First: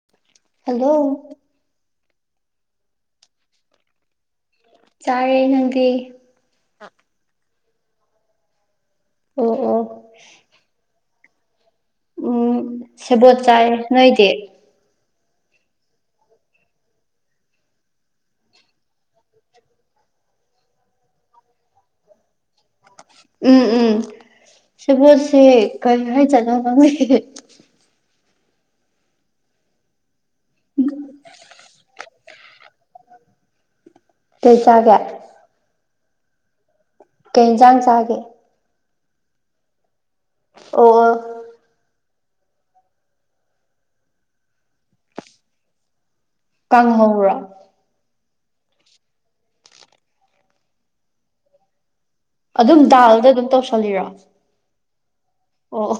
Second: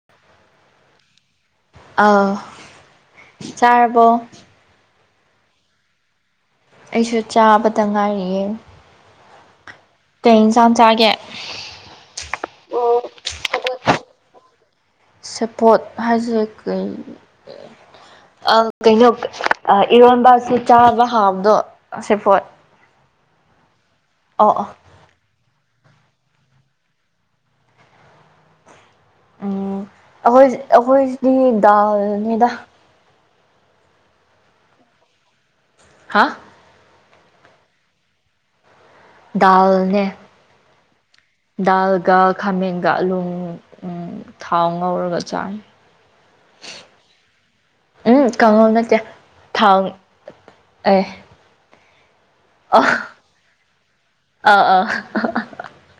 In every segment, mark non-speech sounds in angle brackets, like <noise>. <unintelligible> Hello ꯑ ꯆꯥꯔꯔꯕꯣ ꯆꯥꯔꯦ ꯅꯪꯗꯤ ꯑꯩꯁꯨ ꯆꯥꯕꯗ ꯉꯥꯏꯔꯤꯑꯦ ꯑꯣ ꯑꯣ ꯀꯩ ꯏꯟꯆꯥꯡꯝ ꯆꯥꯒꯦ ꯎꯝ ꯑꯣ ꯁꯦꯕꯣꯠ ꯆꯥꯏ ꯅꯣꯏꯗꯤ ꯁꯦꯕꫭꯠ ꯍꯥꯏꯁꯦ ꯀꯩ ꯑ ꯀꯩꯅꯣ ꯏꯔꯣꯟꯕꯁꯨ ꯆꯥꯕ ꯍꯥꯎꯕꯗꯣ ꯁꯦꯄꯣꯠ ꯎꯝ ꯎꯝ ꯑꯣ ꯑꯣ ꯁꯤꯕꯣꯠꯁꯤ ꯀꯩ ꯍꯥꯏꯖꯥꯠꯅꯣ ꯈꯪꯗꯦ ꯎꯨꯝ ꯑꯩꯈꯣꯏ ꯑꯩꯈꯣꯏ ꯁꯤꯗꯤ ꯗꯥꯜꯅꯤꯗ ꯀꯩ ꯆꯥꯒꯦ ꯍꯥ ꯀꯩ ꯍꯦꯟꯖꯥꯡ ꯆꯥꯒꯦ ꯗꯥꯜꯅꯦ ꯑꯣ ꯑꯣ ꯗꯥꯜ ꯂꯥꯜꯒ ꯈꯥꯃꯦꯟꯒꯥ ꯑꯂꯨꯡ ꯊꯥꯎ ꯉꯧꯔꯒ ꯆꯥꯏ ꯀꯪꯍꯧ꯭ꯔꯣ ꯎꯝ ꯀꯥꯡꯍꯧ ꯅꯠꯇꯦ ꯊꯥꯎ ꯑꯦ ꯑꯗꯨꯝ ꯗꯥꯜꯗ ꯑꯗꯨꯝ ꯇꯧꯁꯜꯂꯤꯔꯣ ꯑ ꯑꯥ ꯑꯣ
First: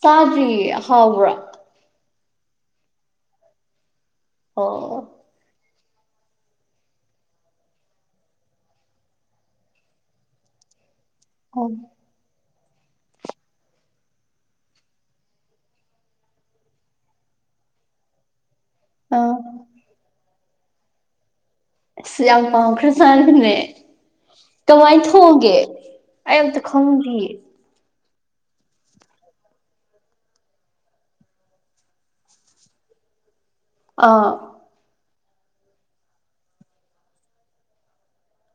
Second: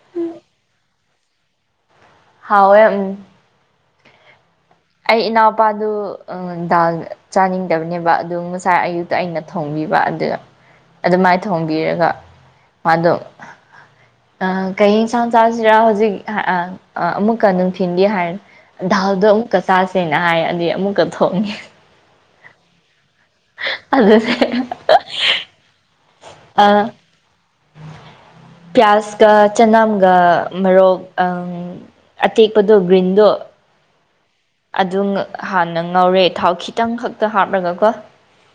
ꯆꯥꯗ꯭ꯔꯤꯌꯦ ꯍꯥꯎꯕ꯭ꯔꯣ ꯍꯥꯎꯋꯦ ꯎꯝ ꯑꯣ ꯑꯩ ꯏꯅꯥꯎꯄꯥꯗꯨ ꯗꯥꯜ ꯆꯥꯅꯤꯡꯗꯕꯅꯦꯕ ꯑꯗꯨ ꯉꯁꯥꯏ ꯑꯌꯨꯛꯇ ꯑꯩꯅ ꯊꯣꯡꯕꯤꯕ ꯑꯗꯨꯗ <unintelligible> ꯑꯗꯨꯃꯥꯏ ꯑꯣ ꯊꯣꯡꯕꯤꯔꯒ ꯃꯥꯗꯣ ꯑ ꯀꯩꯍꯤꯡꯁꯥꯡ ꯆꯥꯁꯤꯔ ꯍꯧꯖꯤꯛ ꯑ ꯑꯃꯨꯛꯀ ꯅꯨꯡꯊꯤꯟꯗꯤ ꯍꯥꯏꯔꯦ ꯗꯥꯜꯗꯣ ꯑꯥ ꯑꯃꯨꯛꯀ ꯆꯥꯁꯦꯅ ꯍꯥꯏ ꯑꯗꯩ ꯑꯃꯨꯛꯀ ꯊꯣꯛꯉꯦ ꯑꯁ ꯌꯥꯝ ꯄꯥꯝꯈ꯭ꯔ ꯆꯥꯠꯅꯤꯅꯦ ꯑꯗꯨꯅꯦ ꯀꯃꯥꯏꯟ ꯊꯣꯡꯒꯦ ꯑꯩ ꯑꯝꯇ ꯈꯪꯗꯤꯌꯦ ꯄꯤꯌꯥꯁꯀ ꯆꯅꯝꯒ ꯃꯔꯣꯛ ꯑꯪ ꯑꯇꯦꯛꯄꯗꯣ ꯒ꯭ꯔꯤꯟꯗꯣ ꯑꯥ ꯑꯗꯨꯡ ꯍꯥꯟꯅ ꯉꯧꯔꯦ ꯊꯥꯎ ꯈꯤꯇꯪ ꯈꯛꯇ ꯍꯥꯞꯂꯒꯀꯣ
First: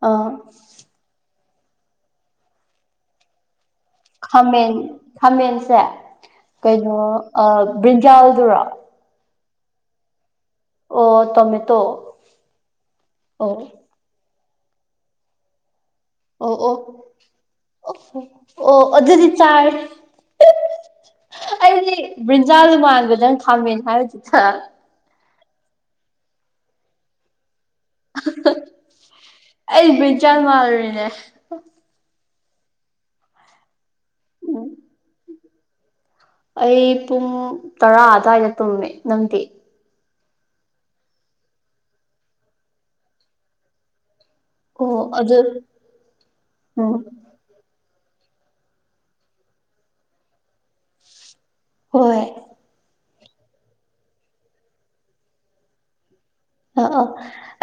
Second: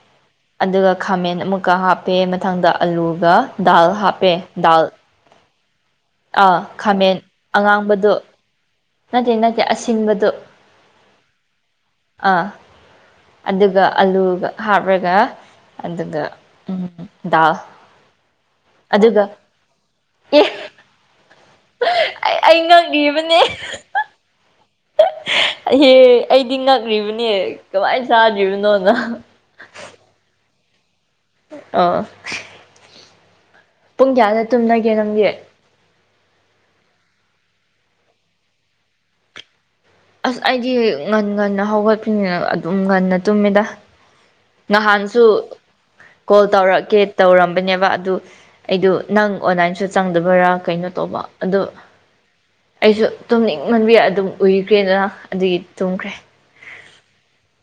ꯑꯥ ꯑꯗꯨꯒ ꯈꯥꯃꯦꯟ ꯑꯃꯨꯛꯀ ꯍꯥꯞꯄꯦ ꯃꯊꯪꯗ ꯑꯂꯨꯒ ꯗꯥꯜ ꯍꯥꯞ ꯈꯥꯃꯦꯟ ꯈꯥꯃꯦꯟꯁꯦ ꯑꯥ ꯀꯩꯅꯣ ꯈꯥꯃꯦꯟ ꯑ ꯑꯉꯥꯡꯕꯗꯨ ꯕ꯭ꯔꯤꯟꯖꯥꯜꯗꯨꯔꯣ ꯅꯠꯇꯦ ꯅꯠꯇꯦ ꯑꯁꯤꯟꯕꯗꯣ ꯑꯣ ꯇꯣꯃꯦꯇꯣ ꯑꯥ ꯑꯣ ꯑꯗꯨꯒ ꯑꯂꯨꯒ ꯍꯥꯞꯔꯒ ꯑꯗꯨꯒ ꯑꯣ ꯑꯣ ꯎꯝ ꯗꯥꯜ ꯑꯣ ꯍꯣ ꯑꯣ ꯑꯗꯨꯒ ꯑꯗꯨꯗꯤ ꯆꯥꯔꯦ ꯑꯦ ꯑꯩꯗꯤ ꯑꯩ ꯑꯩ ꯕ꯭ꯔꯤꯟꯖꯥꯟꯗꯣ ꯃꯥꯟꯕꯗꯪ ꯈꯥꯝꯃꯦꯟ ꯍꯥꯏꯕꯗꯨꯗ ꯏꯍꯦ ꯑꯩꯗꯤ ꯉꯛ꯭ꯔꯤꯕꯅꯦ ꯀꯃꯥꯏꯅ ꯆꯥꯗ꯭ꯔꯤꯕꯅꯣꯅ ꯑꯩ ꯕꯔꯤꯟ ꯆꯜ ꯃꯥꯜꯂꯔꯤꯅꯦ ꯑꯥ ꯄꯨꯡ ꯀꯌꯥꯗ ꯎꯝ ꯇꯨꯝꯅꯒꯦ ꯅꯪꯒꯤ ꯑꯩ ꯄꯨꯡ ꯇꯔꯥ ꯑꯗꯨꯋꯥꯏꯗ ꯇꯨꯝꯃꯦ ꯅꯪꯗꯤ ꯑꯁ ꯑꯩꯗꯤ ꯉꯟ ꯉꯟꯅ ꯍꯧꯒꯠꯄꯅꯤꯅ ꯑꯗꯨꯝ ꯉꯟꯅ ꯇꯨꯝꯃꯤꯗ ꯑꯣ ꯉꯍꯥꯟꯁꯨ ꯑꯗꯨ ꯀꯣꯜ ꯎꯝ ꯇꯧꯔꯛꯀꯦ ꯇꯧꯔꯝꯕꯅꯦꯕ ꯑꯗꯨ ꯑꯩꯗꯨ ꯅꯪ ꯑꯣꯟꯂꯥꯏꯟꯁꯨ ꯆꯪꯗꯕꯔꯥ ꯀꯩꯅꯣ ꯇꯧꯕ ꯑꯗꯣ ꯍꯣꯏ ꯑꯩꯁꯨ ꯇꯨꯝꯅꯤꯡ ꯃꯟꯕꯤ ꯑꯗꯨꯝ ꯎꯏꯈ꯭ꯔꯦꯅ ꯑꯗꯨꯒꯤ ꯇꯨꯝꯈ꯭ꯔꯦ ꯑ ꯑꯣ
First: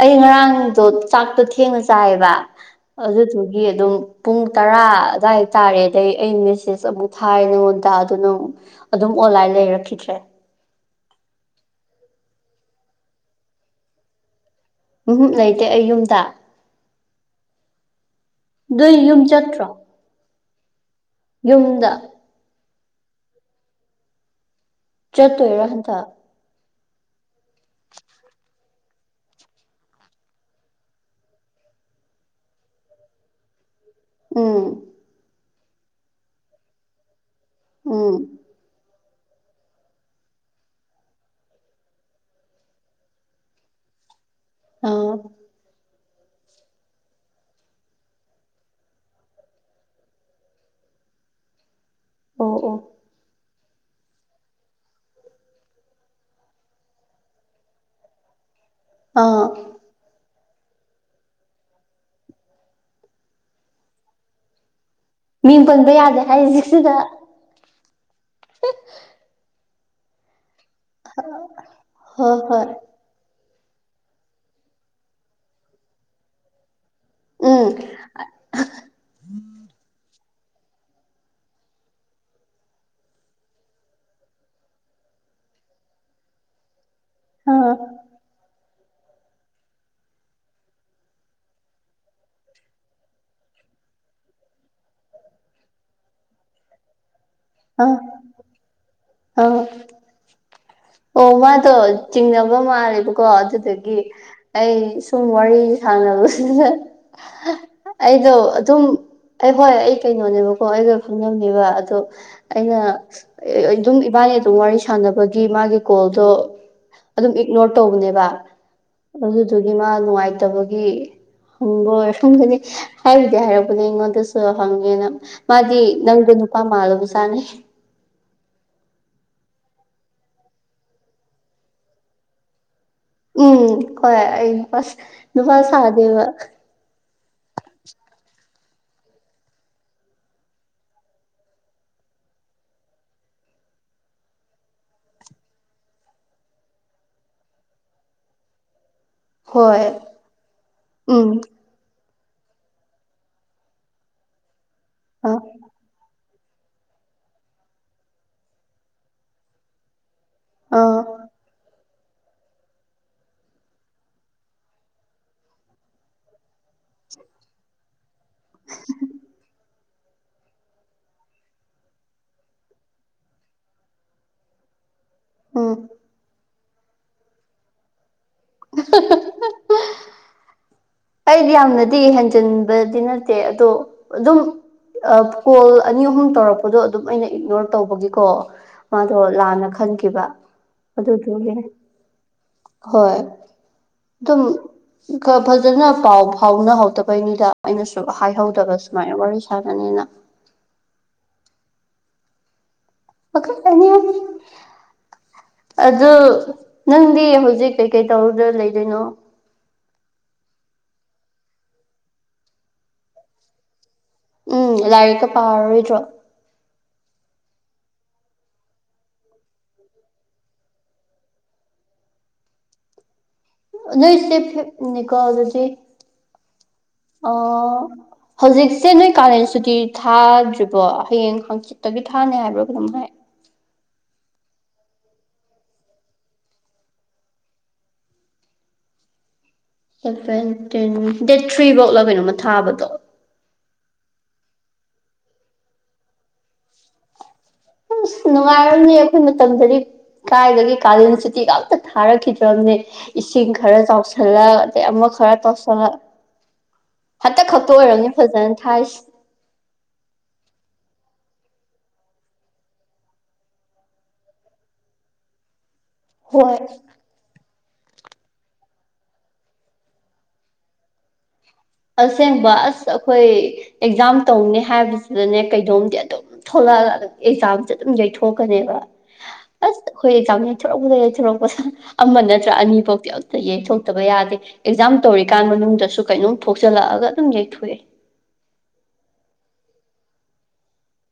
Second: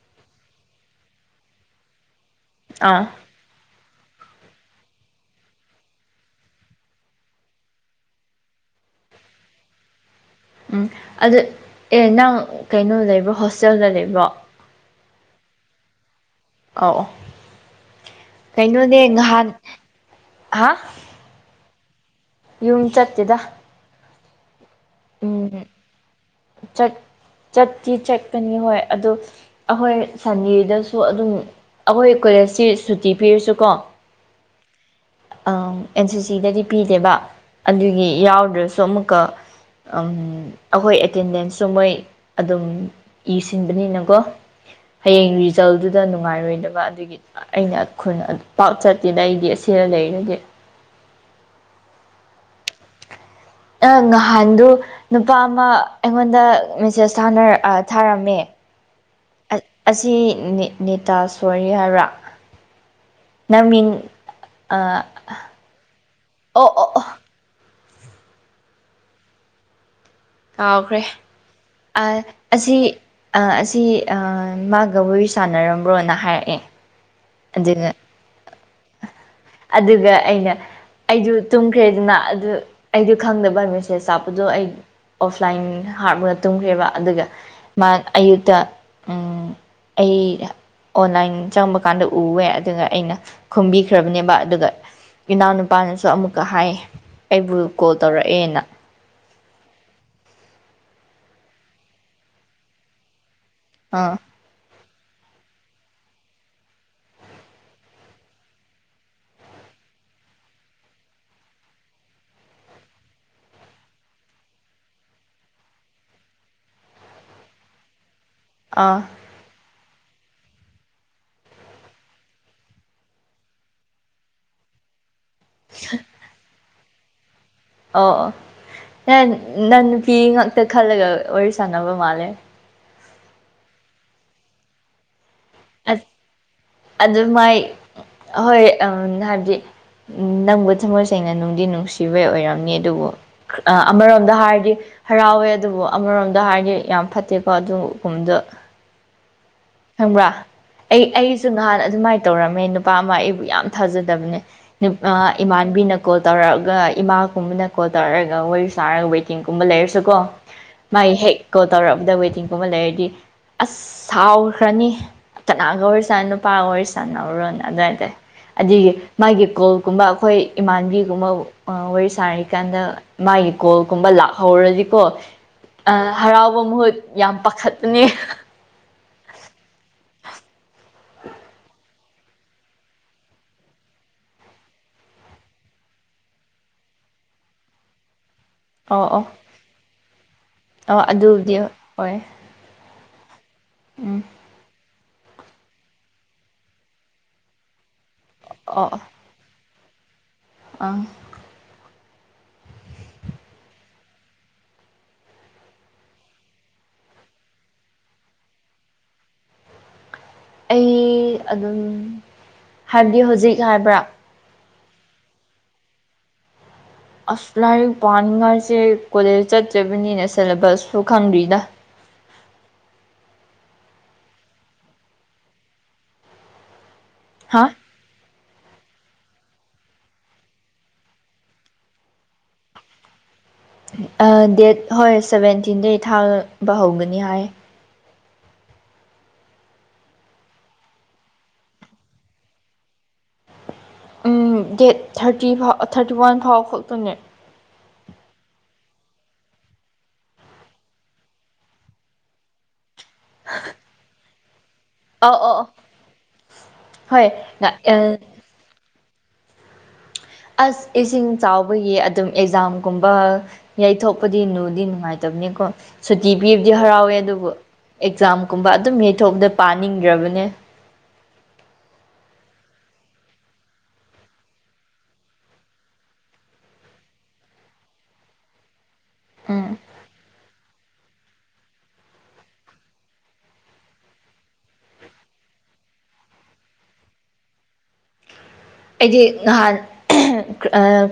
ꯑꯩ ꯉꯔꯥꯡꯗꯣ ꯆꯥꯛꯇꯣ ꯊꯦꯡꯅ ꯆꯥꯏꯌꯦꯕ ꯑꯥ ꯑꯗꯨ ꯗꯨꯒꯤ ꯑꯗꯨꯝ ꯄꯨꯡ ꯇꯔꯥ ꯑꯗꯨꯋꯥꯏꯇꯥꯥꯔꯦ ꯑꯗꯩ ꯑꯩ ꯃꯦꯁꯦꯁ ꯑꯃꯨꯛ ꯊꯥꯔꯦ ꯅꯉꯣꯟꯗ ꯑꯗꯨꯅꯪ ꯑꯗꯨꯝ ꯑꯣꯟꯂꯥꯏꯟ ꯂꯩꯔꯛꯈꯤꯗ꯭ꯔꯦ ꯎꯝ ꯑꯗꯨ ꯑꯦ ꯅꯪ ꯀꯩꯅꯣ ꯂꯩꯕ꯭ꯔꯣ ꯍꯣꯁꯇꯦꯜꯗ ꯂꯩꯕ꯭ꯔꯣ ꯎꯝ ꯍꯝ ꯂꯩꯇꯦ ꯑꯩ ꯌꯨꯝꯗ ꯑꯧ ꯅꯣꯏ ꯀꯩꯅꯣꯅꯦ ꯌꯨꯝ ꯉꯍꯥꯟ ꯆꯠꯇ꯭ꯔꯣ ꯍꯥ ꯌꯨꯝꯗ ꯌꯨꯝ ꯆꯠꯇꯦꯗ ꯎꯝ ꯆꯠꯇꯣꯏꯔꯥ ꯍꯟꯗꯛ ꯆꯠ ꯆꯠꯇꯤ ꯆꯠꯀꯅꯤ ꯍꯣꯏ ꯑꯗꯨ ꯑꯩꯈꯣꯏ ꯁꯟꯗꯦꯗꯁꯨ ꯑꯗꯨꯝ ꯑꯩꯈꯣꯏ ꯀꯣꯂꯦꯖꯇꯤ ꯁꯨꯇꯤ ꯄꯤꯔꯁꯨꯀꯣ ꯎꯝ ꯑꯝ ꯑꯦꯟ ꯁꯤ ꯁꯤꯗꯗꯤ ꯄꯤꯗꯦꯕ ꯑꯗꯨꯒꯤ ꯎꯝ ꯌꯥꯎꯗ꯭ꯔꯁꯨ ꯑꯃꯨꯛꯀ ꯑꯪ ꯑꯩꯈꯣꯏ ꯑꯦꯇꯦꯟꯗꯦꯟꯁꯁꯨ ꯃꯣꯏ ꯑꯗꯨꯝ ꯏꯁꯤꯟꯕꯅꯤꯅꯀꯣ ꯑꯥ ꯍꯌꯦꯡꯔꯤ ꯆꯜꯗꯨꯗ ꯅꯨꯡꯉꯥꯏꯔꯣꯏꯗꯕ ꯑꯗꯨꯒꯤ ꯑꯩꯅ ꯈꯨꯟ ꯑꯗꯨ ꯄꯥꯛ ꯆꯠꯇꯦꯗ ꯑꯩꯗꯤ ꯑꯁꯤꯅ ꯂꯩꯔꯗꯤ ꯑꯣ ꯑꯣ ꯑꯪ ꯉꯍꯥꯟꯗꯨ ꯅꯨꯄꯥ ꯑꯃ ꯑꯩꯉꯣꯟꯗ ꯃꯦꯁꯦꯁ ꯊꯥꯅꯔ ꯑ ꯊꯥꯔꯝꯃꯦ ꯑꯥ ꯑꯁꯤ ꯅꯤ ꯅꯦꯇꯥꯁꯣꯔꯤ ꯍꯥꯏꯕꯔ ꯅꯪ ꯃꯤꯡ ꯑ ꯃꯤꯡ ꯄꯟꯕ ꯌꯥꯗꯦ ꯍꯥꯏꯔꯤꯁꯤꯗ ꯀꯥꯎꯈꯔ꯭ꯦ ꯑꯦ ꯍꯣꯏ ꯍꯣꯏ ꯑꯁꯤ꯫ ꯑꯁꯤ ꯃꯥꯒ ꯋꯥꯔꯤ ꯁꯥꯟꯅꯔꯝꯕ꯭ꯔꯣꯅ ꯍꯥꯏꯔꯛꯑꯦ꯫ ꯎꯝ꯫ ꯑꯗꯨꯒ ꯑꯗꯨꯒ ꯑꯩꯅ꯫ ꯑꯩꯖꯨ ꯇꯨꯝꯈ꯭ꯔꯦꯗꯅ ꯑꯗꯨ ꯑꯩꯗꯤ ꯈꯪꯗꯕ ꯃꯦꯁꯦꯖ ꯂꯛꯄꯗꯣ ꯑꯩ꯫ ꯑꯣꯐꯂꯥꯏꯟ ꯍꯥꯞꯄ ꯇꯨꯝꯈ꯭ꯔꯦꯕ ꯑꯗꯨꯒ ꯑꯥ ꯃꯥ ꯑꯌꯨꯛꯇ ꯎꯝ꯫ ꯑꯩ ꯑꯣꯟꯂꯥꯏꯟ ꯆꯪꯕ ꯀꯥꯟꯗ ꯎꯋꯦ ꯑꯗꯨꯒ ꯑꯩꯅ ꯈꯨꯝꯕꯤꯈ꯭ꯔꯕ ꯅꯦꯕ ꯑꯗꯨꯒ ꯏꯅꯥꯎꯅꯨꯄꯥꯅꯁꯨ ꯑꯃꯨꯛꯀ ꯍꯥꯏ ꯑꯩꯕꯨ ꯀꯣꯜ ꯇꯧꯔꯛꯑꯦꯅ꯫ ꯑꯧ ꯑꯣ ꯃꯥꯗꯣ ꯆꯤꯡꯅꯕ ꯃꯥꯜꯂꯦꯕꯀꯣ ꯑꯗꯨꯗꯨꯒꯤ꯫ ꯑꯥ ꯑꯩ ꯁꯨꯝ ꯋꯥꯔꯤ ꯁꯥꯟꯅꯕꯁꯤꯅ ꯑꯩꯗꯣ ꯑꯗꯨꯝ꯫ ꯑꯩ ꯍꯣꯏ ꯑꯩ ꯀꯩꯅꯣꯅꯦꯕꯀꯣ ꯑꯩꯒ ꯈꯪꯅꯕꯅꯦꯕ ꯑꯗꯣ ꯑꯩꯅ꯫ ꯑꯗꯨꯝ ꯏꯕꯥꯅꯤ ꯑꯗꯨꯝ ꯋꯥꯔꯤ ꯁꯥꯟꯅꯕꯒꯤ ꯃꯥꯒꯤ ꯀꯣꯜꯗꯣ ꯑꯗꯨꯝ ꯏꯛꯅꯣꯔ ꯇꯧꯕꯅꯦꯕ ꯑꯥ ꯑꯗꯨꯗꯨꯒꯤ ꯃꯥ ꯅꯨꯡꯉꯥꯏꯇꯕꯒꯤ ꯍꯪꯕ ꯑꯣꯏꯔꯝꯒꯅꯤ ꯍꯥꯏꯕꯨꯗꯤ ꯍꯥꯏꯔꯛꯄꯅꯦ ꯑꯩꯉꯣꯟꯗꯁꯨ ꯍꯪꯉꯦꯅ ꯃꯥꯗꯤ ꯅꯪꯗꯨ ꯅꯨꯄꯥ ꯃꯥꯜꯂꯨꯕ ꯖꯥꯠꯅꯦ ꯑꯣ ꯑꯣ ꯅꯪ ꯅꯨꯄꯤ ꯉꯥꯛꯇ ꯈꯜꯂꯒ ꯋꯥꯔꯤ ꯁꯥꯟꯅꯕ ꯃꯥꯜꯂꯦ ꯎꯝ ꯍꯣꯏ ꯅꯨꯄꯥ ꯁꯥꯗꯦꯕ ꯑꯗꯨꯃꯥꯏ ꯍꯣꯏ ꯎꯝ ꯍꯥꯏꯕꯗꯤ ꯅꯪꯕꯨ ꯊꯃꯣꯏ ꯁꯦꯡꯅ ꯅꯨꯡꯗꯤ ꯅꯨꯡꯁꯤꯕꯩ ꯑꯣꯏꯔꯝꯅꯤ ꯑꯗꯨꯕꯨ꯫ ꯑꯃꯔꯣꯝꯗ ꯍꯥꯏꯔꯗꯤ ꯍꯔꯥꯎꯋꯦ ꯑꯗꯨꯕꯨ ꯑꯃꯔꯣꯝꯗ ꯍꯥꯏꯔꯗꯤ ꯌꯥꯝ ꯐꯠꯇꯦꯀꯣ ꯑꯗꯨꯒꯨꯝꯕꯗꯨ ꯍꯣꯏ ꯈꯪꯕ꯭ꯔꯥ ꯑꯩ ꯎꯝ ꯑꯩꯁꯨ ꯅꯍꯥꯟ ꯑꯗꯨꯃꯥꯏꯅ ꯇꯧꯔꯝꯃꯦ ꯅꯨꯄꯥ ꯑꯃ ꯑꯩꯕꯨ ꯌꯥꯝ ꯊꯥꯖꯗꯕꯅꯦ ꯑ ꯏꯃꯥꯟꯅꯕꯤꯅ ꯀꯣꯜ ꯇꯧꯔꯛꯑꯒ ꯏꯃꯥꯒꯨꯝꯕꯅ ꯀꯣꯜ ꯇꯧꯔꯛꯑꯒ ꯋꯥꯔꯤ ꯁꯥꯔꯒ ꯋꯦꯇꯤꯡꯒꯨꯝꯕ ꯂꯩꯔꯁꯨꯀꯣ ꯑꯥ ꯃꯥꯏ ꯍꯦꯛ ꯀꯣꯜ ꯇꯧꯔꯛꯄꯗ ꯋꯦꯇꯤꯡꯒꯨꯝꯕ ꯂꯩꯔꯗꯤ ꯑꯁ ꯁꯥꯎ ꯈ꯭ꯔꯅꯤ ꯀꯅꯥꯒ ꯋꯥꯔꯤꯁꯥꯏ ꯅꯨꯄꯥꯒ ꯋꯥꯔꯤ ꯁꯥꯅꯕꯔꯣꯅ ꯑꯗꯩꯗꯤ ꯑꯗꯨꯒꯤ ꯃꯥꯒꯤ ꯀꯣꯜꯒꯨꯝꯕ ꯑꯩꯈꯣꯏ ꯏꯃꯥꯟꯕꯤꯒꯨꯝꯕ ꯋꯥꯔꯤ ꯁꯥꯥꯔꯤꯀꯥꯟꯗ ꯃꯥꯒꯤ ꯀꯣꯜꯒꯨꯝꯕ ꯂꯥꯛꯍꯧꯔꯗꯤꯀꯣ ꯎꯝ꯫ ꯍꯔꯥꯎꯕ ꯃꯍꯨꯠ ꯌꯥꯝ ꯄꯥꯈꯠꯄꯅꯦ ꯑꯩꯗꯤ ꯌꯥꯝꯅꯗꯤ ꯍꯦꯟꯖꯤꯟꯕꯗꯤ ꯅꯠꯇꯦ ꯑꯗꯣ ꯑꯗꯨꯝ ꯀꯣꯜ ꯑꯅꯤ ꯑꯍꯨꯝ ꯇꯧꯔꯛꯄꯗꯣ ꯑꯗꯨꯝ ꯑꯩꯅ ꯏꯛꯅꯣꯔ ꯇꯧꯕꯒꯤꯀꯣ꯫ ꯑꯣ ꯃꯥꯗꯣ ꯑꯣ ꯂꯥꯟꯅ ꯈꯟꯈꯤꯕ ꯑꯣ ꯑꯗꯨꯗꯨꯒꯤ ꯑꯗꯨꯕꯨꯗꯤ ꯍꯣꯏ ꯍꯣꯏ꯫ ꯎꯝ ꯑꯗꯨꯝ ꯐꯖꯅ ꯄꯥꯎ ꯐꯥꯎꯅꯍꯧꯗꯕꯩꯅꯤꯗ ꯑꯩꯅꯁꯨ ꯍꯥꯏꯍꯧꯗ ꯑꯣ ꯑꯣ ꯁꯨꯃꯥꯏ ꯋꯥꯔꯤ ꯁꯒꯅꯤꯅ ꯑꯪ ꯄꯥꯈꯠꯄꯅꯤ ꯑꯗꯨ ꯅꯪꯗꯤ ꯍꯧꯖꯤꯛ ꯀꯩꯀꯩ ꯇꯧꯔꯒ ꯂꯩꯗꯣꯏꯅꯣ ꯑꯩ ꯑꯗꯨꯝ ꯍꯥꯏꯕꯗꯤ ꯍꯧꯖꯤꯛ ꯍꯥꯏꯕ꯭ꯔꯥ ꯎꯝ ꯂꯥꯏꯔꯤꯛꯀ ꯄꯥꯔꯔꯣꯏꯗ꯭ꯔꯣ ꯑꯁ ꯂꯥꯏꯔꯤꯛ ꯄꯥꯅꯤꯡꯉꯥꯏꯁꯦ ꯀꯣꯂꯦꯖ ꯆꯠꯇ꯭ꯔꯤꯕꯅꯤꯅ ꯁꯦꯂꯦꯕꯁꯁꯨ ꯈꯪꯗ꯭ꯔꯤꯗ ꯅꯣꯏꯁꯦ ꯐꯤꯐꯅꯤꯀꯣ ꯑꯗꯨꯗꯤ ꯑꯣ ꯍꯥ ꯍꯧꯖꯤꯛꯁꯦ ꯅꯣꯏ ꯀꯥꯂꯦꯟ ꯁꯨꯇꯤ ꯊꯥꯗ꯭ꯔꯤꯕꯣ ꯍꯌꯦꯡ ꯍꯪꯆꯤꯠꯇꯒꯤ ꯊꯥꯅꯤ ꯍꯥꯏꯕ꯭ꯔ ꯀꯩꯅꯣꯝ ꯍꯥꯏ ꯑ ꯗꯦꯠ ꯍꯣꯏ ꯁꯦꯕꯦꯟꯇꯤꯟꯗꯩ ꯊꯥꯕ ꯍꯧꯒꯅꯤ ꯍꯥꯏ ꯁꯦꯕꯦꯟꯇꯤꯟ ꯗꯦꯠ ꯊ꯭ꯔꯤ ꯕꯧꯔ ꯀꯩꯅꯣꯝꯃ ꯊꯥꯕꯗꯣ ꯎꯝ ꯗꯦꯠ ꯊꯥꯔꯇꯤ ꯐꯥꯎ ꯊꯥꯔꯇꯤ ꯋꯥꯟ ꯐꯥꯎ ꯈꯛꯇꯅꯦ ꯑꯁ ꯅꯨꯡꯉꯥꯏꯔꯝꯅꯤ ꯑꯩꯈꯣꯏ ꯃꯇꯝꯗꯗꯤ ꯀꯥꯏꯗꯒꯤ ꯀꯥꯂꯦꯟ ꯁꯨꯇꯤꯒ ꯑꯝꯇ ꯊꯥꯔꯛꯈꯤꯗ꯭ꯔꯕꯅꯦ ꯏꯁꯤꯡ ꯈꯔ ꯆꯥꯎꯁꯜꯂꯛ ꯑꯗꯩ ꯑꯃ ꯈꯔ ꯑꯣ ꯑꯣ ꯇꯣꯁꯜꯂꯛ ꯍꯣꯏ ꯍꯟꯇꯛ ꯈꯛꯇ ꯑꯣꯏꯔꯝꯅꯤ ꯐꯖꯅ ꯊꯥꯏꯁꯦ ꯑꯁ ꯏꯁꯤꯡ ꯆꯥꯎꯕꯒꯤ ꯑꯗꯨꯝ ꯑꯦꯛꯖꯥꯝꯒꯨꯝꯕ ꯌꯩꯊꯣꯛꯄꯗꯤ ꯅꯨꯗꯤ ꯅꯨꯡꯉꯥꯏꯇꯕꯅꯤꯀꯣ ꯁꯨꯇꯤ ꯍꯣꯏ ꯄꯤꯕꯗꯤ ꯍꯔꯥꯎꯋꯦ ꯑꯗꯨꯕꯨ ꯑꯦꯛꯖꯥꯝꯒꯨꯝꯕ ꯑꯗꯨꯝ ꯌꯩꯊꯣꯛꯄꯗ ꯄꯥꯅꯤꯡꯗ꯭ꯔꯕꯅꯦ ꯑꯁꯦꯡꯕ ꯑꯁ ꯑꯩꯈꯣꯏ ꯑꯦꯛꯖꯥꯝ ꯇꯧꯅꯤ ꯍꯥꯏꯕꯁꯤꯗꯅꯦ ꯀꯩꯅꯣꯝꯗꯤ ꯑꯗꯨꯝ ꯊꯣꯛꯂꯛꯑꯒ ꯑꯗꯨꯝ ꯑꯦꯛꯖꯥꯝꯁꯦ ꯑꯗꯨꯝ ꯌꯩꯊꯣꯛꯀꯅꯦꯕ ꯎꯝ ꯑꯁ ꯑꯩꯈꯣꯏ ꯑꯦꯛꯖꯥꯝ ꯌꯩꯊꯣꯔꯛꯄ ꯌꯩꯊꯣꯔꯛꯄꯗ ꯌꯩꯊꯣꯔꯛꯄꯗ ꯑꯃ ꯅꯠꯇ꯭ꯔ ꯑꯅꯤꯐꯥꯎꯗꯤ ꯑꯝꯇ ꯌꯩꯊꯣꯛꯇꯕ ꯌꯥꯗꯦ ꯑꯦꯛꯖꯥꯝ ꯇꯧꯔꯤꯀꯥꯟ ꯃꯅꯨꯡꯗꯁꯨ ꯀꯩꯅꯣꯝ ꯊꯣꯛꯆꯜꯂꯛꯑꯒ ꯑꯗꯨꯝ ꯌꯩꯊꯣꯛꯑꯦ ꯑꯩꯗꯤ ꯅꯍꯥꯟ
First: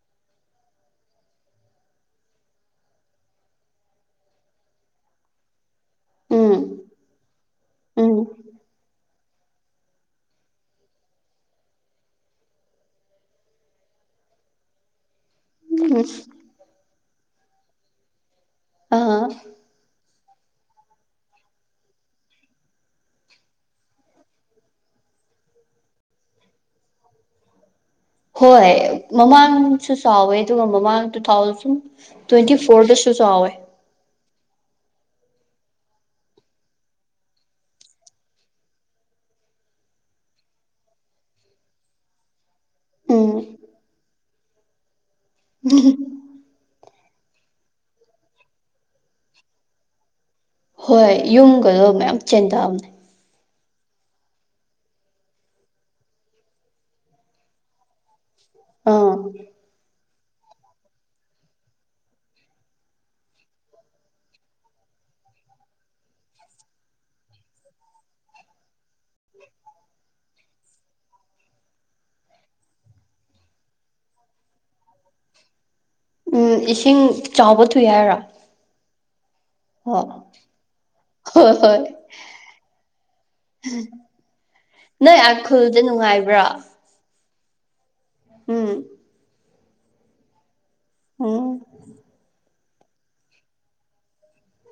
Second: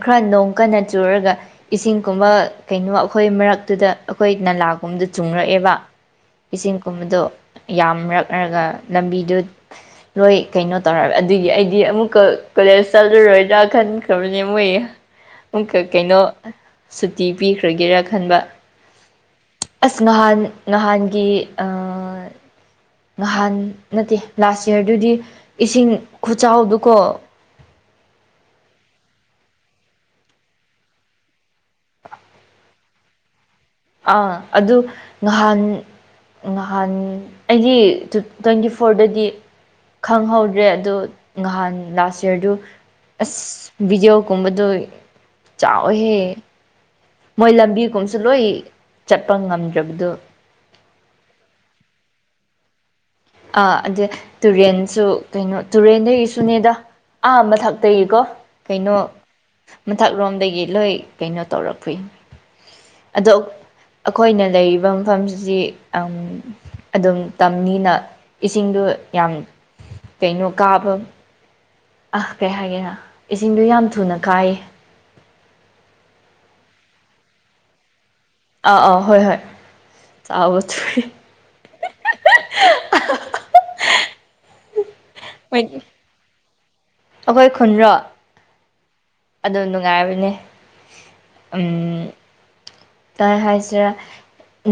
ꯈꯔ ꯅꯣꯡ ꯀꯟꯅ ꯆꯨꯔꯒ ꯏꯁꯤꯡꯒꯨꯝꯕ ꯀꯩꯅꯣ ꯑꯩꯈꯣꯏ ꯃꯔꯛꯇꯨꯗ ꯑꯩꯈꯣꯏ ꯅꯂꯥꯒꯨꯝꯕꯗ ꯆꯨꯡꯔꯛꯑꯦꯕ ꯎꯝ ꯏꯁꯤꯡꯒꯨꯝꯕꯗꯨ ꯎꯝ ꯌꯥꯝꯔꯛꯔꯒ ꯂꯝꯕꯤꯗꯨ ꯂꯣꯏ ꯀꯩꯅꯣ ꯇꯧꯔꯒ ꯑꯗꯨꯒꯤ ꯑꯩꯗꯤ ꯑꯃꯨꯛꯀ ꯀꯣꯂꯦꯖ ꯆꯠꯂꯔꯣꯏꯗ꯭ꯔꯥ ꯈꯟꯈ꯭ꯔꯕꯅꯦ ꯃꯣꯏ ꯑꯃꯨꯛꯀ ꯎꯝ ꯀꯩꯅꯣ ꯁꯨꯇꯤ ꯄꯤꯈ꯭ꯔꯒꯦꯔꯥ ꯈꯟꯕ ꯑꯥ ꯑꯁ ꯅꯍꯥꯟ ꯅꯍꯥꯟꯒꯤ ꯅꯍꯥꯟ ꯅꯠꯇꯦ ꯂꯥꯁ ꯌꯥꯔꯗꯨꯗꯤ ꯏꯁꯤꯡ ꯈꯨꯆꯥꯎꯗꯨꯀꯣ ꯍꯣꯏ ꯃꯃꯥꯡꯁꯨ ꯆꯥꯎꯋꯦ ꯑꯗꯨꯒ ꯃꯃꯥꯡ ꯇꯨ ꯊꯥꯎꯁꯟ ꯇ꯭ꯋꯦꯟꯇꯤ ꯐꯣꯔꯗꯁꯨ ꯆꯥꯎꯋꯦ ꯑꯥ ꯑꯗꯨ ꯅꯍꯥꯟ ꯅꯍꯥꯟ ꯑꯩꯒꯤ ꯇ꯭ꯋꯦꯟꯇꯤ ꯐꯣꯔꯗꯗꯤ ꯈꯪꯍꯧꯗ꯭ꯔꯦ ꯑꯗꯨ ꯅꯍꯥꯟ ꯂꯥꯁ ꯌꯥꯔꯗꯨ ꯎꯝ ꯑꯁ ꯚꯤꯗꯤꯑꯣꯒꯨꯝꯕꯗꯣ ꯆꯥꯎꯋꯤꯍꯦ ꯃꯣꯏ ꯂꯝꯕꯤꯒꯨꯝꯁꯨ ꯂꯣꯏ ꯆꯠꯄ ꯉꯝꯗ꯭ꯔꯕꯗꯨ ꯍꯣꯏ ꯌꯨꯝꯒꯗꯣ ꯃꯌꯥꯝ ꯆꯦꯟꯗꯕꯅꯦ ꯑꯥ ꯑꯗꯨ ꯇꯨꯔꯦꯟꯁꯨ ꯀꯩꯅꯣ ꯇꯨꯔꯦꯟꯗꯒꯤꯁꯨꯅꯤꯗꯥ ꯑꯥ ꯃꯊꯛꯇꯒꯤ ꯀꯣ ꯀꯩꯅꯣ ꯑꯥ ꯃꯊꯛ ꯂꯣꯝꯗꯒꯤ ꯂꯣꯏ ꯀꯩꯅꯣ ꯇꯧꯔꯛꯄꯨꯏ ꯑꯗꯣ ꯑꯩꯈꯣꯏꯅ ꯂꯩꯔꯤꯕ ꯃꯐꯝꯁꯤꯗꯤ ꯑꯝ ꯑꯗꯨꯝ ꯇꯝꯅꯤꯅ ꯏꯁꯤꯡꯗꯣ ꯌꯥꯝ ꯀꯩꯅꯣ ꯀꯥꯕ ꯑ ꯀꯩ ꯍꯥꯏꯒꯦꯔ ꯏꯁꯤꯡꯗꯨ ꯌꯥꯝ ꯊꯨꯅ ꯀꯥꯏꯌꯦ ꯎꯝ ꯏꯁꯤꯡ ꯆꯥꯎꯕ ꯊꯨꯏ ꯍꯥꯏꯔꯣ ꯑꯥ ꯑꯥ ꯍꯣꯏ ꯍꯣꯏ ꯍꯣ ꯆꯥꯎꯕ ꯊꯨꯏ ꯍꯣꯏ ꯍꯣꯏ ꯅꯣꯏ ꯑꯥ ꯍꯣꯏ ꯈꯨꯜꯗ ꯅꯨꯡꯉꯥꯏꯕ꯭ꯔꯣ ꯑꯩꯈꯣꯏ ꯈꯨꯟꯔꯣ ꯎꯝ ꯑꯗꯨꯝ ꯅꯨꯡꯉꯥꯏꯕꯅꯦ ꯎꯝ ꯇꯥꯏ ꯍꯥꯏꯁꯤꯔꯥ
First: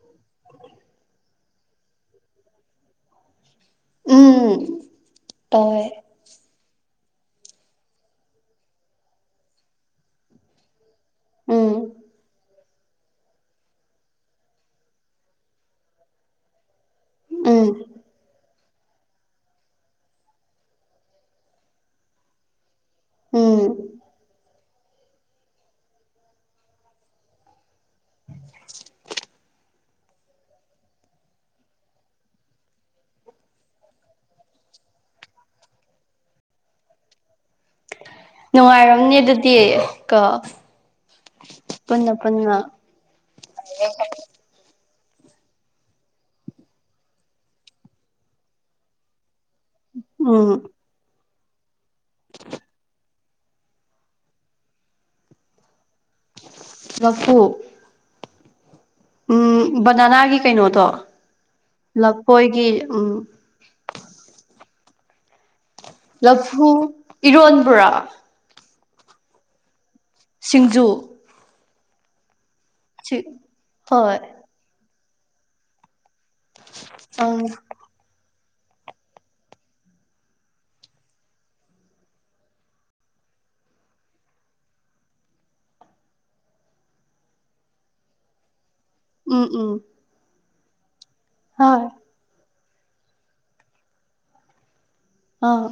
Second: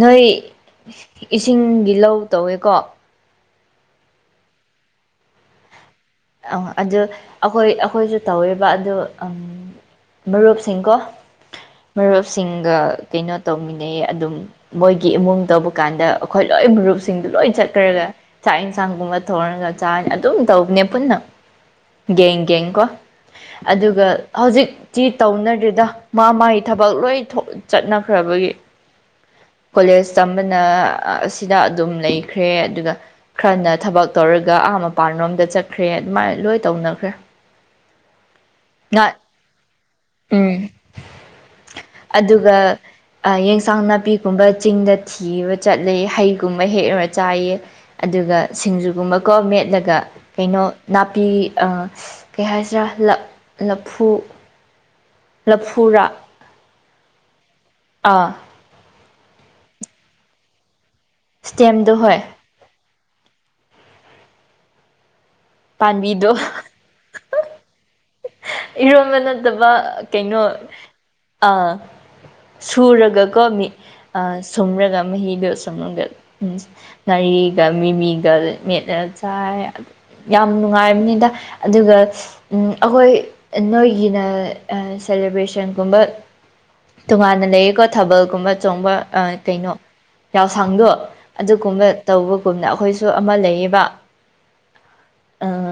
ꯅꯣꯏ ꯏꯁꯤꯡꯒꯤ ꯂꯧ ꯇꯧꯋꯦꯀꯣ ꯎꯝ ꯇꯧꯋꯦ ꯑꯪ ꯑꯗꯨ ꯑꯩꯈꯣꯏ ꯑꯩꯈꯣꯏꯁꯨ ꯇꯧꯋꯦꯕ ꯑꯗꯨ ꯑꯝ ꯃꯔꯨꯞꯁꯤꯡꯀꯣ ꯎꯝ ꯃꯔꯨꯞꯁꯤꯡ ꯒ ꯀꯩꯅꯣ ꯇꯧꯃꯤꯟꯅꯩ ꯑꯗꯨꯝ ꯃꯣꯏꯒꯤ ꯏꯃꯨꯡ ꯇꯧꯕꯀꯥꯟꯗ ꯑꯩꯈꯣꯏ ꯂꯣꯏ ꯃꯔꯨꯞ ꯁꯤꯡꯗꯨ ꯂꯣꯏ ꯎꯝ ꯆꯠꯈ꯭ꯔꯒ ꯆꯥꯛ ꯏꯟꯁꯥꯡꯒꯨꯝꯕ ꯊꯣꯡꯉꯒ ꯆꯥꯔꯅꯤ ꯑꯗꯨꯝ ꯇꯧꯕꯅꯦ ꯄꯨꯟꯅ ꯒꯦꯡ ꯒꯦꯡ ꯀꯣ ꯎꯝ ꯑꯗꯨꯒ ꯍꯧꯖꯤꯛ ꯆꯤ ꯇꯧꯅꯗ꯭ꯔꯦꯗ ꯃꯥ ꯃꯥꯒꯤ ꯊꯕꯛ ꯂꯣꯏ ꯊꯣꯛ ꯆꯠꯅꯈ꯭ꯔꯕꯒꯤ ꯀꯣꯂꯦꯖ ꯇꯝꯕꯅ ꯑ‌ ꯁꯤꯗ ꯑꯗꯨꯝ ꯂꯩꯈ꯭ꯔꯦ ꯑꯗꯨꯒ ꯈꯔꯅ ꯊꯕꯛ ꯇꯧꯔꯒ ꯑꯥ ꯃꯄꯥꯟꯔꯣꯝꯗ ꯆꯠ ꯈ꯭ꯔꯦ ꯑꯗꯨꯃꯥꯏꯅ ꯂꯣꯏ ꯇꯧꯅꯈ꯭ꯔꯦ ꯉꯥ ꯅꯨꯡꯉꯥꯏꯔꯝꯅꯤ ꯑꯗꯨꯗꯤ ꯀꯣ ꯎꯝ ꯄꯨꯟꯅ ꯄꯨꯟꯅ ꯑꯗꯨꯒ ꯑ ꯌꯦꯟꯁꯥꯡ ꯅꯥꯄꯤ ꯒꯨꯝꯕ ꯆꯤꯡꯗ ꯊꯤꯕ ꯆꯠꯂꯦ ꯍꯩꯒꯨꯝꯕ ꯍꯦꯛꯂꯔ ꯆꯥꯏꯌꯦ ꯑꯗꯨꯒ ꯁꯤꯡꯖꯨꯒꯨꯝꯕꯀꯣ ꯃꯦꯠꯂꯒ ꯎꯝ ꯀꯩꯅꯣ ꯅꯥꯄꯤ ꯑ ꯀꯩꯍꯥꯏꯁꯤꯔꯥ ꯂꯞ ꯂꯐꯨ ꯂꯐꯨꯔꯥ ꯂꯐꯨ ꯑ ꯎꯝ ꯕꯅꯥꯅꯥꯒꯤ ꯀꯩꯅꯣꯗꯣ ꯏꯁꯇꯦꯝꯗꯣ ꯍꯣꯏ ꯂꯐꯣꯏꯒꯤ ꯎꯝ ꯄꯥꯝꯕꯤꯗꯣ ꯂꯐꯨ ꯏꯔꯣꯟꯕꯔꯣ ꯏꯔꯣꯟꯕ ꯅꯠꯇꯕ ꯀꯩꯅꯣ ꯁꯤꯡꯖꯨ ꯑꯥ ꯁꯤ ꯁꯨꯔꯒꯀꯣ ꯃꯤ ꯍꯣꯏ ꯑ ꯁꯨꯝꯔꯒ ꯃꯍꯤꯗꯣ ꯁꯨꯝꯔꯒ ꯑꯪ ꯉꯥꯔꯤꯒ ꯃꯤꯃꯤꯒ ꯃꯦꯠꯂ ꯆꯥꯏ ꯌꯥꯝ ꯅꯨꯡꯉꯥꯏꯕꯅꯤꯗꯥ ꯑꯗꯨꯒ ꯎꯝ ꯑꯩꯈꯣꯏ ꯑ ꯅꯣꯏꯒꯤꯅ ꯑ ꯁꯦꯂꯦꯕ꯭ꯔꯦꯁꯟꯒꯨꯝꯕ ꯇꯣꯉꯥꯟꯅ ꯂꯩꯌꯦꯀꯣ ꯊꯥꯕꯜꯒꯨꯝꯕ ꯆꯣꯡꯕ ꯑ ꯎꯝ ꯀꯩꯅꯣ ꯎꯝ ꯌꯥꯎꯁꯪꯗꯣ ꯍꯣꯏ ꯑꯗꯨꯒꯨꯝꯕ ꯇꯧꯕꯒꯨꯝꯅ ꯑꯩꯈꯣꯏꯁꯨ ꯑꯃ ꯂꯩꯌꯦꯕ ꯑꯥ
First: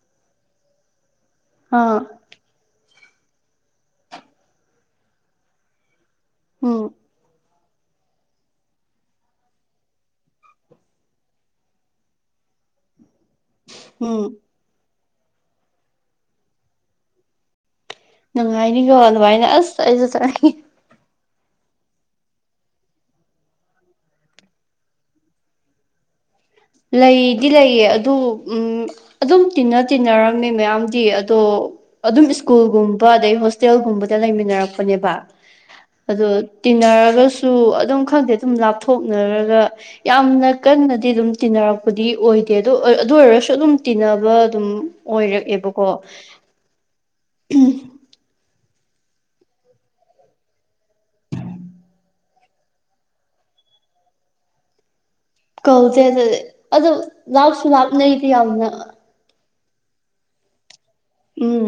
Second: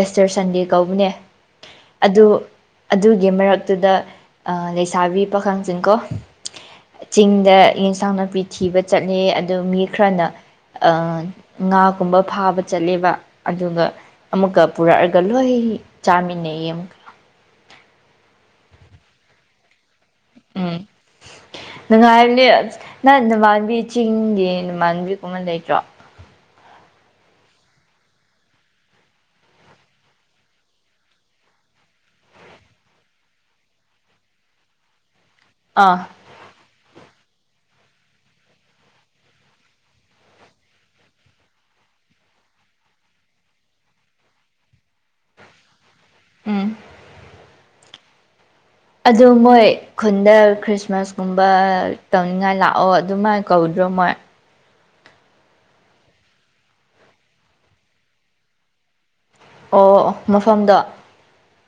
ꯑꯦꯁꯇꯔ ꯁꯟꯗꯦ ꯀꯧꯕꯅꯦ ꯑ ꯑꯗꯨ ꯑꯗꯨꯒꯤ ꯃꯔꯛꯇꯨꯗ ꯂꯩꯁꯥꯕꯤ ꯄꯥꯈꯪꯁꯤꯡ ꯀꯣ꯫ ꯎꯝ꯫ ꯆꯤꯡꯗ ꯑꯦꯟꯁꯥꯡ ꯅꯥꯄꯤ ꯊꯤꯕ ꯆꯠꯂꯦ ꯑꯗꯨ ꯃꯤ ꯈꯔꯅ꯫ ꯑꯥ ꯉꯥꯒꯨꯝꯕ ꯐꯥꯕ ꯆꯠꯂꯦꯕ꯫ ꯑꯗꯨꯒ ꯎꯝ ꯑꯃꯨꯛꯀ ꯄꯨꯔꯛꯑꯒ ꯂꯣꯏ ꯆꯥꯃꯤꯟꯅꯩꯌ‌ꯦ ꯑꯃꯨꯛꯀ꯫ ꯅꯨꯡꯉꯥꯏꯅꯤꯀꯣ ꯑꯗꯨꯃꯥꯏꯅ ꯑꯁ ꯑꯩꯁꯨ ꯆꯠꯅꯤꯡꯉ‌ꯦ꯫ ꯍꯝ ꯅꯨꯡꯉꯥꯏꯕꯅꯤ ꯑꯁ ꯅ ꯅꯃꯥꯟꯕꯤ ꯆꯤꯡꯒꯤ ꯅꯃꯥꯟꯕꯤꯒꯨꯝꯕ ꯂꯩꯇ꯭ꯔꯣ꯫ ꯂꯩꯗꯤ ꯂꯩꯌꯦ ꯑꯗꯨ ꯎꯝ꯫ ꯑꯗꯨꯝ ꯇꯤꯟꯅ ꯇꯤꯟꯅꯔꯝꯃꯦ ꯃꯌꯥꯝꯗꯤ ꯑꯗꯣ꯫ ꯑꯗꯨꯝ ꯁ꯭ꯀꯨꯜꯒꯨꯝꯕ ꯑꯗꯩ ꯍꯣꯁꯇꯦꯜꯒꯨꯝꯕꯗ ꯂꯩꯃꯤꯟꯅꯔꯛꯄꯅꯦꯕ ꯑ ꯑꯗꯣ ꯇꯤꯟꯅꯔꯒꯁꯨ ꯑꯗꯨꯝ ꯈꯪꯗꯦ ꯑꯗꯨꯝ ꯂꯥꯞꯊꯣꯛꯅꯔꯒ ꯌꯥꯝꯅ ꯀꯟꯅꯗꯤ ꯑꯗꯨꯝ ꯇꯤꯟꯅꯔꯛꯄꯗꯤ ꯑꯣꯏꯗꯦ ꯑꯗꯣ ꯑꯗꯨ ꯑꯣꯏꯔꯁꯨ ꯑꯗꯨꯝ ꯇꯤꯟꯅꯕ ꯑꯗꯨꯝ ꯑꯣꯏꯔꯛꯑꯦꯕꯀꯣ ꯎꯝ <inaudible> ꯑꯗꯨ ꯃꯣꯏ ꯈꯨꯟꯗ ꯈ꯭ꯔꯤꯁꯃꯥꯁꯀꯨꯝꯕ ꯇꯧꯅꯤꯡꯉꯥꯏ ꯂꯥꯛꯑꯣ ꯑꯗꯨꯃꯥꯏꯅ ꯀꯧꯗ꯭ꯔꯣ ꯃꯣꯏ ꯀꯧꯗꯦ ꯑꯗꯨꯗꯤ ꯑꯗꯨ ꯂꯥꯞꯁꯨ ꯂꯥꯞꯅꯩꯗꯤ ꯌꯥꯝꯅ ꯑꯣ ꯑꯣ ꯃꯐꯝꯗꯣ ꯎꯝ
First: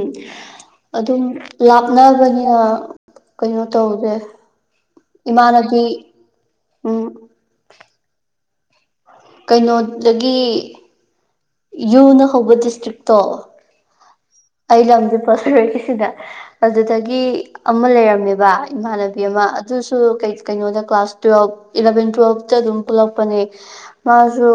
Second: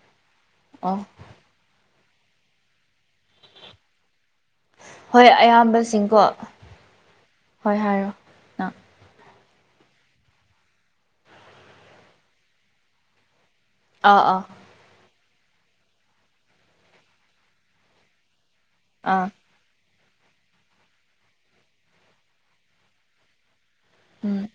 ꯑꯣ ꯑꯗꯨꯝ ꯂꯥꯞꯅꯕꯅꯤꯅ ꯀꯩꯅꯣ ꯇꯧꯗꯦ ꯍꯣꯏ ꯏꯃꯥꯟꯅꯕꯤ ꯑꯌꯥꯝꯕꯁꯤꯡꯀꯣ ꯎꯝ ꯍꯣꯏ ꯍꯥꯏꯔꯣ ꯅꯪ ꯀꯩꯅꯣꯗꯒꯤ꯫ ꯌꯨꯅ ꯍꯧꯕ ꯗꯤꯁꯇ꯭ꯔꯤꯛꯇꯣ꯫ ꯑꯥ ꯑꯥ꯫ ꯑꯩ ꯂꯝꯗꯤ ꯄꯣꯂꯔꫭꯒ‌ꯦꯗ ꯑꯗꯨꯗꯒꯤ ꯑꯃ ꯂꯩꯔꯝꯃꯦꯕ꯫ ꯏꯃꯥꯟꯅꯕꯤ ꯑꯥ ꯑꯃ꯫ ꯑꯗꯨꯁꯨ ꯀꯩ ꯀꯩꯅꯣꯗ ꯀ꯭ꯂꯥꯁ ꯇꯨꯋꯦꯜ ꯏꯂꯚꯦꯟ ꯇꯨꯋꯦꯜꯇ ꯑꯗꯨꯝ ꯄꯨꯜꯂꯛꯄꯅꯦ ꯎꯝ ꯃꯥꯁꯨ꯫